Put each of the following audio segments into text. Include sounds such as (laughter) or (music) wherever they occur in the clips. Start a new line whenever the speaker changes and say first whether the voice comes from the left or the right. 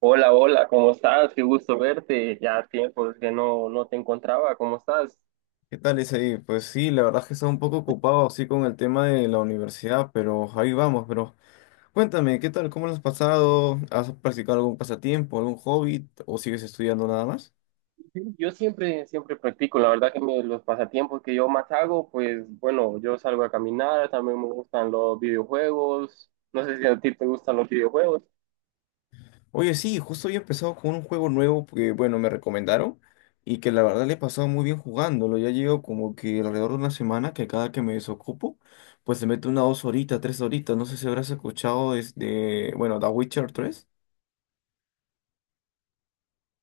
right: Hola, hola, ¿cómo estás? Qué gusto verte. Ya tiempo que no te encontraba. ¿Cómo estás?
left: ¿Qué tal, Isaí? Pues sí, la verdad es que estaba un poco ocupado así con el tema de la universidad, pero ahí vamos, pero cuéntame, ¿qué tal? ¿Cómo lo has pasado? ¿Has practicado algún pasatiempo, algún hobby o sigues estudiando nada más?
right: Yo siempre, siempre practico. La verdad que los pasatiempos que yo más hago, pues bueno, yo salgo a caminar, también me gustan los videojuegos. No sé si a ti te gustan los videojuegos.
left: Oye, sí, justo había empezado con un juego nuevo que, bueno, me recomendaron y que la verdad le he pasado muy bien jugándolo. Ya llevo como que alrededor de una semana que cada que me desocupo, pues se mete una 2 horitas, 3 horitas. No sé si habrás escuchado de, bueno, The Witcher 3.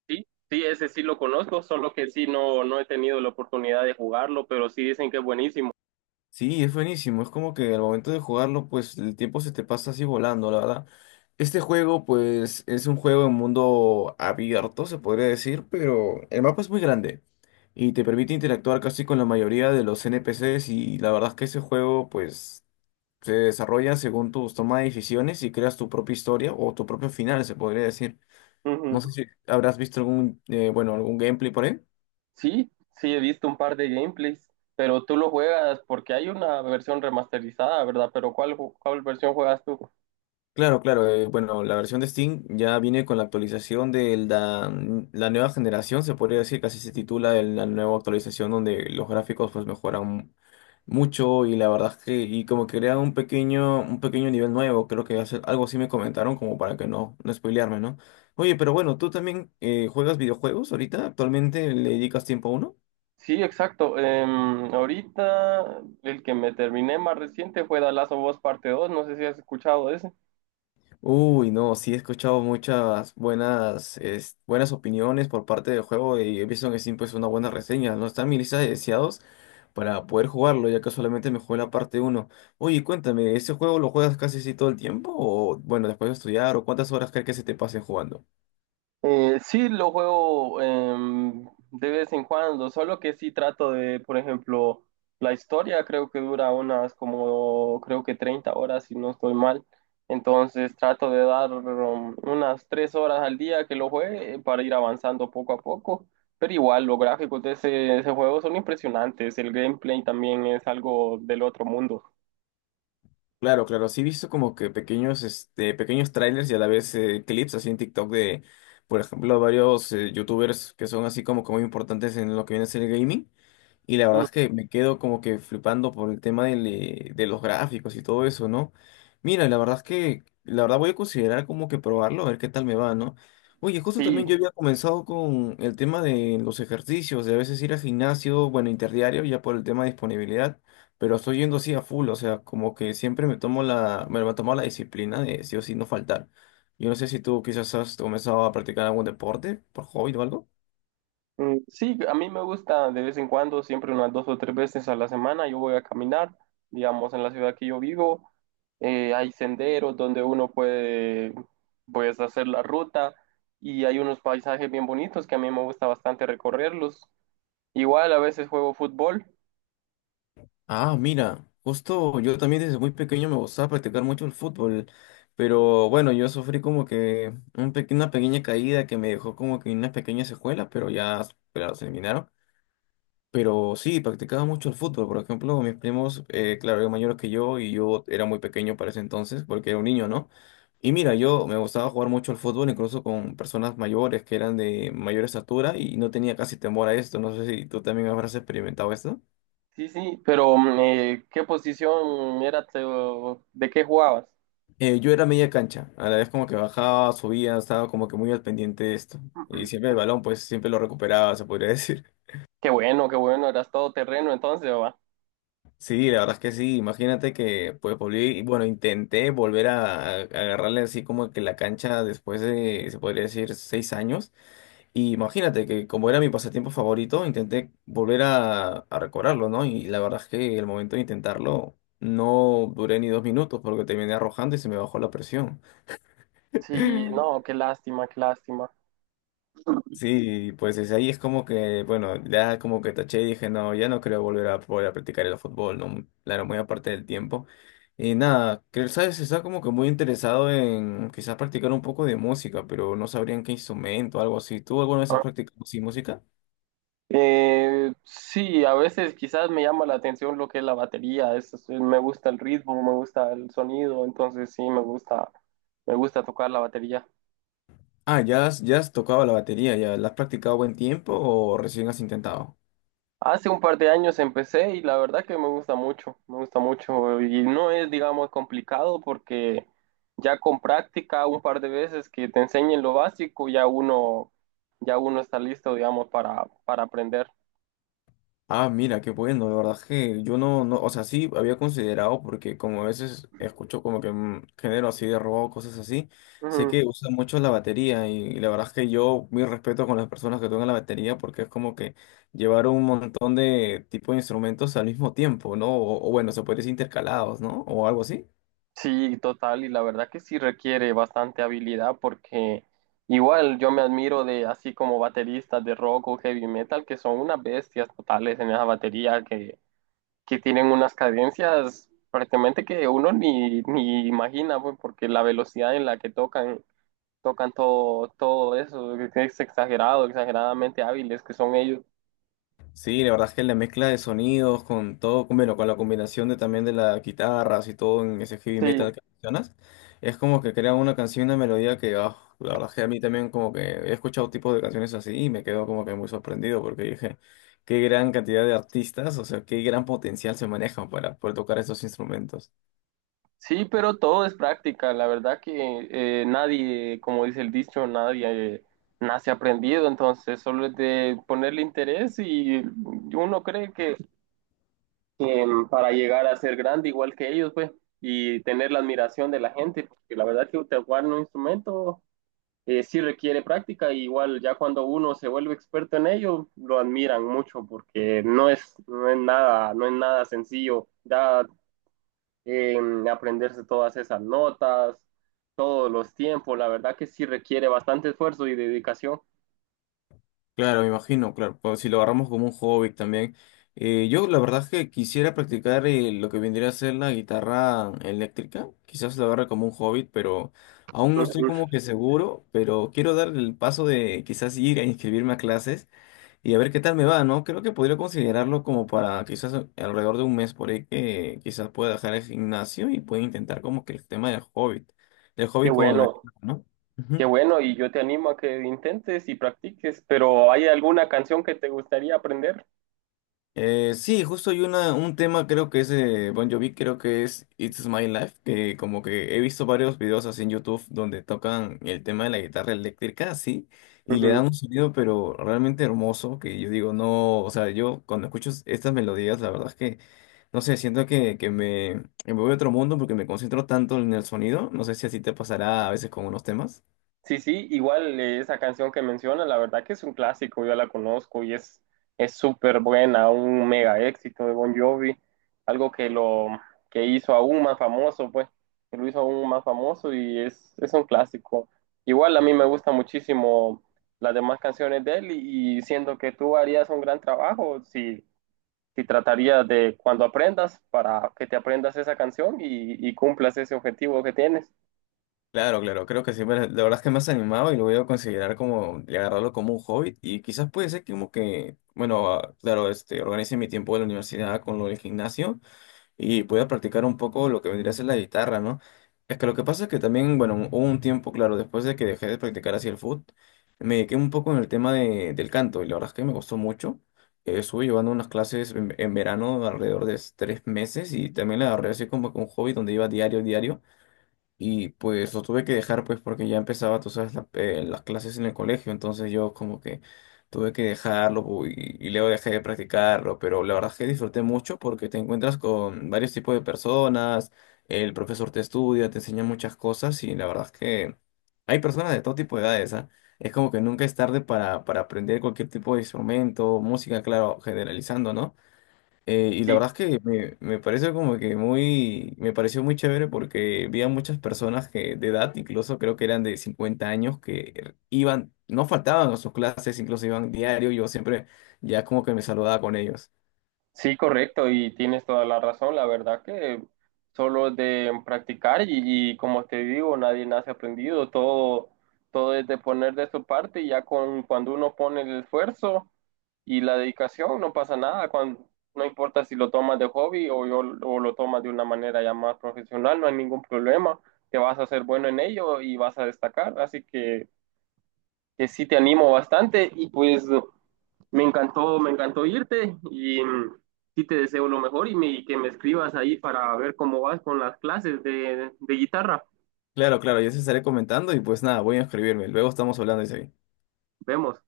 right: Sí, sí, ese sí lo conozco, solo que sí no he tenido la oportunidad de jugarlo, pero sí dicen que es buenísimo.
left: Sí, es buenísimo. Es como que al momento de jugarlo, pues el tiempo se te pasa así volando, la verdad. Este juego, pues, es un juego en mundo abierto, se podría decir, pero el mapa es muy grande y te permite interactuar casi con la mayoría de los NPCs y la verdad es que ese juego, pues, se desarrolla según tus tomas de decisiones y creas tu propia historia o tu propio final, se podría decir. No sé
right: Ujú.
left: si habrás visto bueno, algún gameplay por ahí.
right: Sí, sí, he visto un par de gameplays, pero tú lo juegas porque hay una versión remasterizada, ¿verdad? Pero ¿cuál versión juegas tú?
left: Claro, claro. Bueno, la versión de Steam ya viene con la actualización de la nueva generación, se podría decir, casi se titula la nueva actualización donde los gráficos pues mejoran mucho y la verdad es que y como que crea un pequeño nivel nuevo, creo que algo así me comentaron como para que no spoilearme, ¿no? Oye, pero bueno, ¿tú también juegas videojuegos ahorita, actualmente le dedicas tiempo a uno?
right: Sí, exacto. Ahorita el que me terminé más reciente fue The Last of Us Parte II. No sé si has escuchado ese.
left: Uy, no, sí he escuchado muchas buenas, buenas opiniones por parte del juego y he visto que sí, pues una buena reseña, ¿no? Está en mi lista de deseados para poder jugarlo, ya que solamente me jugué la parte uno. Oye, cuéntame, ¿ese juego lo juegas casi así todo el tiempo? O bueno, después de estudiar, ¿o cuántas horas crees que se te pasen jugando?
right: Sí, lo juego de vez en cuando, solo que sí trato de, por ejemplo, la historia creo que dura unas como, creo que 30 horas, si no estoy mal. Entonces trato de dar unas 3 horas al día que lo juegue para ir avanzando poco a poco. Pero igual, los gráficos de ese juego son impresionantes, el gameplay también es algo del otro mundo.
left: Claro, claro, sí he visto como que pequeños trailers y a la vez clips así en TikTok de, por ejemplo, varios youtubers que son así como que muy importantes en lo que viene a ser el gaming. Y la verdad
right: Mm,
left: es que me quedo como que flipando por el tema de los gráficos y todo eso, ¿no? Mira, la verdad es que, la verdad voy a considerar como que probarlo, a ver qué tal me va, ¿no? Oye, justo
right: Sí,
left: también yo había comenzado con el tema de los ejercicios, de a veces ir al gimnasio, bueno, interdiario, ya por el tema de disponibilidad, pero estoy yendo así a full, o sea, como que siempre me tomo la disciplina de sí o sí no faltar. Yo no sé si tú quizás has comenzado a practicar algún deporte por hobby o algo.
right: Sí, a mí me gusta de vez en cuando, siempre unas 2 o 3 veces a la semana, yo voy a caminar, digamos, en la ciudad que yo vivo, hay senderos donde uno puede, pues, hacer la ruta y hay unos paisajes bien bonitos que a mí me gusta bastante recorrerlos. Igual a veces juego fútbol,
left: Ah, mira, justo yo también desde muy pequeño me gustaba practicar mucho el fútbol, pero bueno, yo sufrí como que una pequeña caída que me dejó como que unas pequeñas secuelas, pero ya, claro, se eliminaron. Pero sí, practicaba mucho el fútbol, por ejemplo, mis primos, claro, eran mayores que yo y yo era muy pequeño para ese entonces, porque era un niño, ¿no? Y mira, yo me gustaba jugar mucho el fútbol, incluso con personas mayores que eran de mayor estatura y no tenía casi temor a esto, no sé si tú también habrás experimentado esto.
right: sí, sí, pero ¿qué posición era, de qué jugabas?
left: Yo era media cancha, a la vez como que bajaba, subía, estaba como que muy al pendiente de esto. Y siempre el balón, pues siempre lo recuperaba, se podría decir. (laughs)
right: Qué bueno, eras todo terreno entonces, va.
left: Sí, la verdad es que sí, imagínate que pues volví, y bueno, intenté volver a agarrarle así como que la cancha después de, se podría decir, 6 años. Y imagínate que como era mi pasatiempo favorito, intenté volver a recobrarlo, ¿no? Y la verdad es que el momento de intentarlo no duré ni 2 minutos porque terminé arrojando y se me bajó la presión.
right: Sí, no, qué lástima, qué lástima.
left: Sí, pues desde ahí es como que, bueno, ya como que taché y dije, no, ya no creo volver a practicar el fútbol, ¿no? Claro, muy aparte del tiempo. Y nada, creo, ¿sabes? Está como que muy interesado en quizás practicar un poco de música, pero no sabrían qué instrumento, algo así. ¿Tú alguna vez has practicado sí, música?
right: Sí, a veces quizás me llama la atención lo que es la batería, me gusta el ritmo, me gusta el sonido, entonces sí, me gusta tocar la batería.
left: Ah, ya has tocado la batería, ¿ya la has practicado buen tiempo o recién has intentado?
right: Hace un par de años empecé y la verdad que me gusta mucho y no es, digamos, complicado porque ya con práctica un par de veces que te enseñen lo básico, ya uno está listo, digamos, para aprender.
left: Ah, mira, qué bueno, de verdad que yo no, no, o sea, sí había considerado, porque como a veces escucho como que género así de rock, cosas así, sé
right: Ujú.
left: que, ujú, usan mucho la batería y, la verdad es que yo mi respeto con las personas que tocan la batería porque es como que llevar un montón de tipo de instrumentos al mismo tiempo, ¿no? O bueno, se puede decir intercalados, ¿no? O algo así.
right: Sí, total, y la verdad que sí requiere bastante habilidad porque igual yo me admiro de así como bateristas de rock o heavy metal que son unas bestias totales en esa batería que tienen unas cadencias prácticamente que uno ni imagina pues, porque la velocidad en la que tocan todo, eso, que es exagerado, exageradamente hábiles que son ellos.
left: Sí, la verdad es que la mezcla de sonidos con todo, bueno, con la combinación de también de las guitarras y todo en ese heavy
right: Sí.
left: metal que mencionas, es como que crea una canción, una melodía que, ah, la verdad es que a mí también como que he escuchado tipos de canciones así y me quedo como que muy sorprendido porque dije, qué gran cantidad de artistas, o sea, qué gran potencial se manejan para poder tocar esos instrumentos.
right: Sí, pero todo es práctica. La verdad que nadie, como dice el dicho, nadie nace aprendido. Entonces, solo es de ponerle interés y uno cree que, para llegar a ser grande igual que ellos, pues, y tener la admiración de la gente, porque la verdad que tocar un instrumento sí requiere práctica. Y igual ya cuando uno se vuelve experto en ello, lo admiran mucho porque no es nada, no es nada sencillo. Ya en aprenderse todas esas notas, todos los tiempos. La verdad que sí requiere bastante esfuerzo y dedicación.
left: Claro, me imagino, claro, pues, si lo agarramos como un hobby también. Yo la verdad es que quisiera practicar lo que vendría a ser la guitarra eléctrica, quizás la agarre como un hobby, pero aún no estoy
right: Ujú.
left: como que seguro, pero quiero dar el paso de quizás ir a inscribirme a clases y a ver qué tal me va, ¿no? Creo que podría considerarlo como para quizás alrededor de un mes por ahí que quizás pueda dejar el gimnasio y pueda intentar como que el tema del
right: Qué
left: hobby con la
right: bueno,
left: guitarra, ¿no?
right: qué
left: Ujú.
right: bueno. Y yo te animo a que intentes y practiques, pero ¿hay alguna canción que te gustaría aprender?
left: Sí, justo hay un tema, creo que es de Bon Jovi, creo que es It's My Life, que como que he visto varios videos así en YouTube donde tocan el tema de la guitarra eléctrica, así, y le dan un sonido pero realmente hermoso, que yo digo, no, o sea, yo cuando escucho estas melodías, la verdad es que, no sé, siento que, que me voy a otro mundo porque me concentro tanto en el sonido, no sé si así te pasará a veces con unos temas.
right: Sí, sí, igual esa canción que menciona, la verdad que es un clásico, yo la conozco y es súper buena, un mega éxito de Bon Jovi, algo que lo que hizo aún más famoso, pues, que lo hizo aún más famoso y es un clásico. Igual a mí me gusta muchísimo las demás canciones de él y siento que tú harías un gran trabajo si tratarías de cuando aprendas para que te aprendas esa canción y cumplas ese objetivo que tienes.
left: Claro, claro, creo que sí, pero la verdad es que me has animado y lo voy a considerar como, y agarrarlo como un hobby y quizás puede ser como que, bueno, claro, organice mi tiempo de la universidad con lo del gimnasio y pueda practicar un poco lo que vendría a ser la guitarra, ¿no? Es que lo que pasa es que también, bueno, hubo un tiempo, claro, después de que dejé de practicar así el foot, me dediqué un poco en el tema del canto y la verdad es que me gustó mucho. Estuve llevando unas clases en, verano alrededor de 3 meses y también la agarré así como que un hobby donde iba diario, diario. Y pues lo tuve que dejar pues porque ya empezaba, tú sabes, las clases en el colegio, entonces yo como que tuve que dejarlo y luego dejé de practicarlo, pero la verdad es que disfruté mucho porque te encuentras con varios tipos de personas, el profesor te estudia, te enseña muchas cosas y la verdad es que hay personas de todo tipo de edades, ¿ah? Es como que nunca es tarde para, aprender cualquier tipo de instrumento, música, claro, generalizando, ¿no? Y la
right: Y
left: verdad es que me parece como que me pareció muy chévere porque vi a muchas personas que de edad, incluso creo que eran de 50 años, que iban, no faltaban a sus clases, incluso iban diario, yo siempre ya como que me saludaba con ellos.
right: Sí, correcto, y tienes toda la razón. La verdad que solo de practicar y como te digo, nadie nace aprendido. Todo es de poner de su parte y ya con cuando uno pone el esfuerzo y la dedicación, no pasa nada. No importa si lo tomas de hobby o, o lo tomas de una manera ya más profesional, no hay ningún problema. Te vas a hacer bueno en ello y vas a destacar. Así que sí te animo bastante y pues. Me encantó irte y sí te deseo lo mejor y, y que me escribas ahí para ver cómo vas con las clases de guitarra.
left: Claro, claro, yo se estaré comentando y pues nada, voy a inscribirme, luego estamos hablando de eso.
right: Vemos.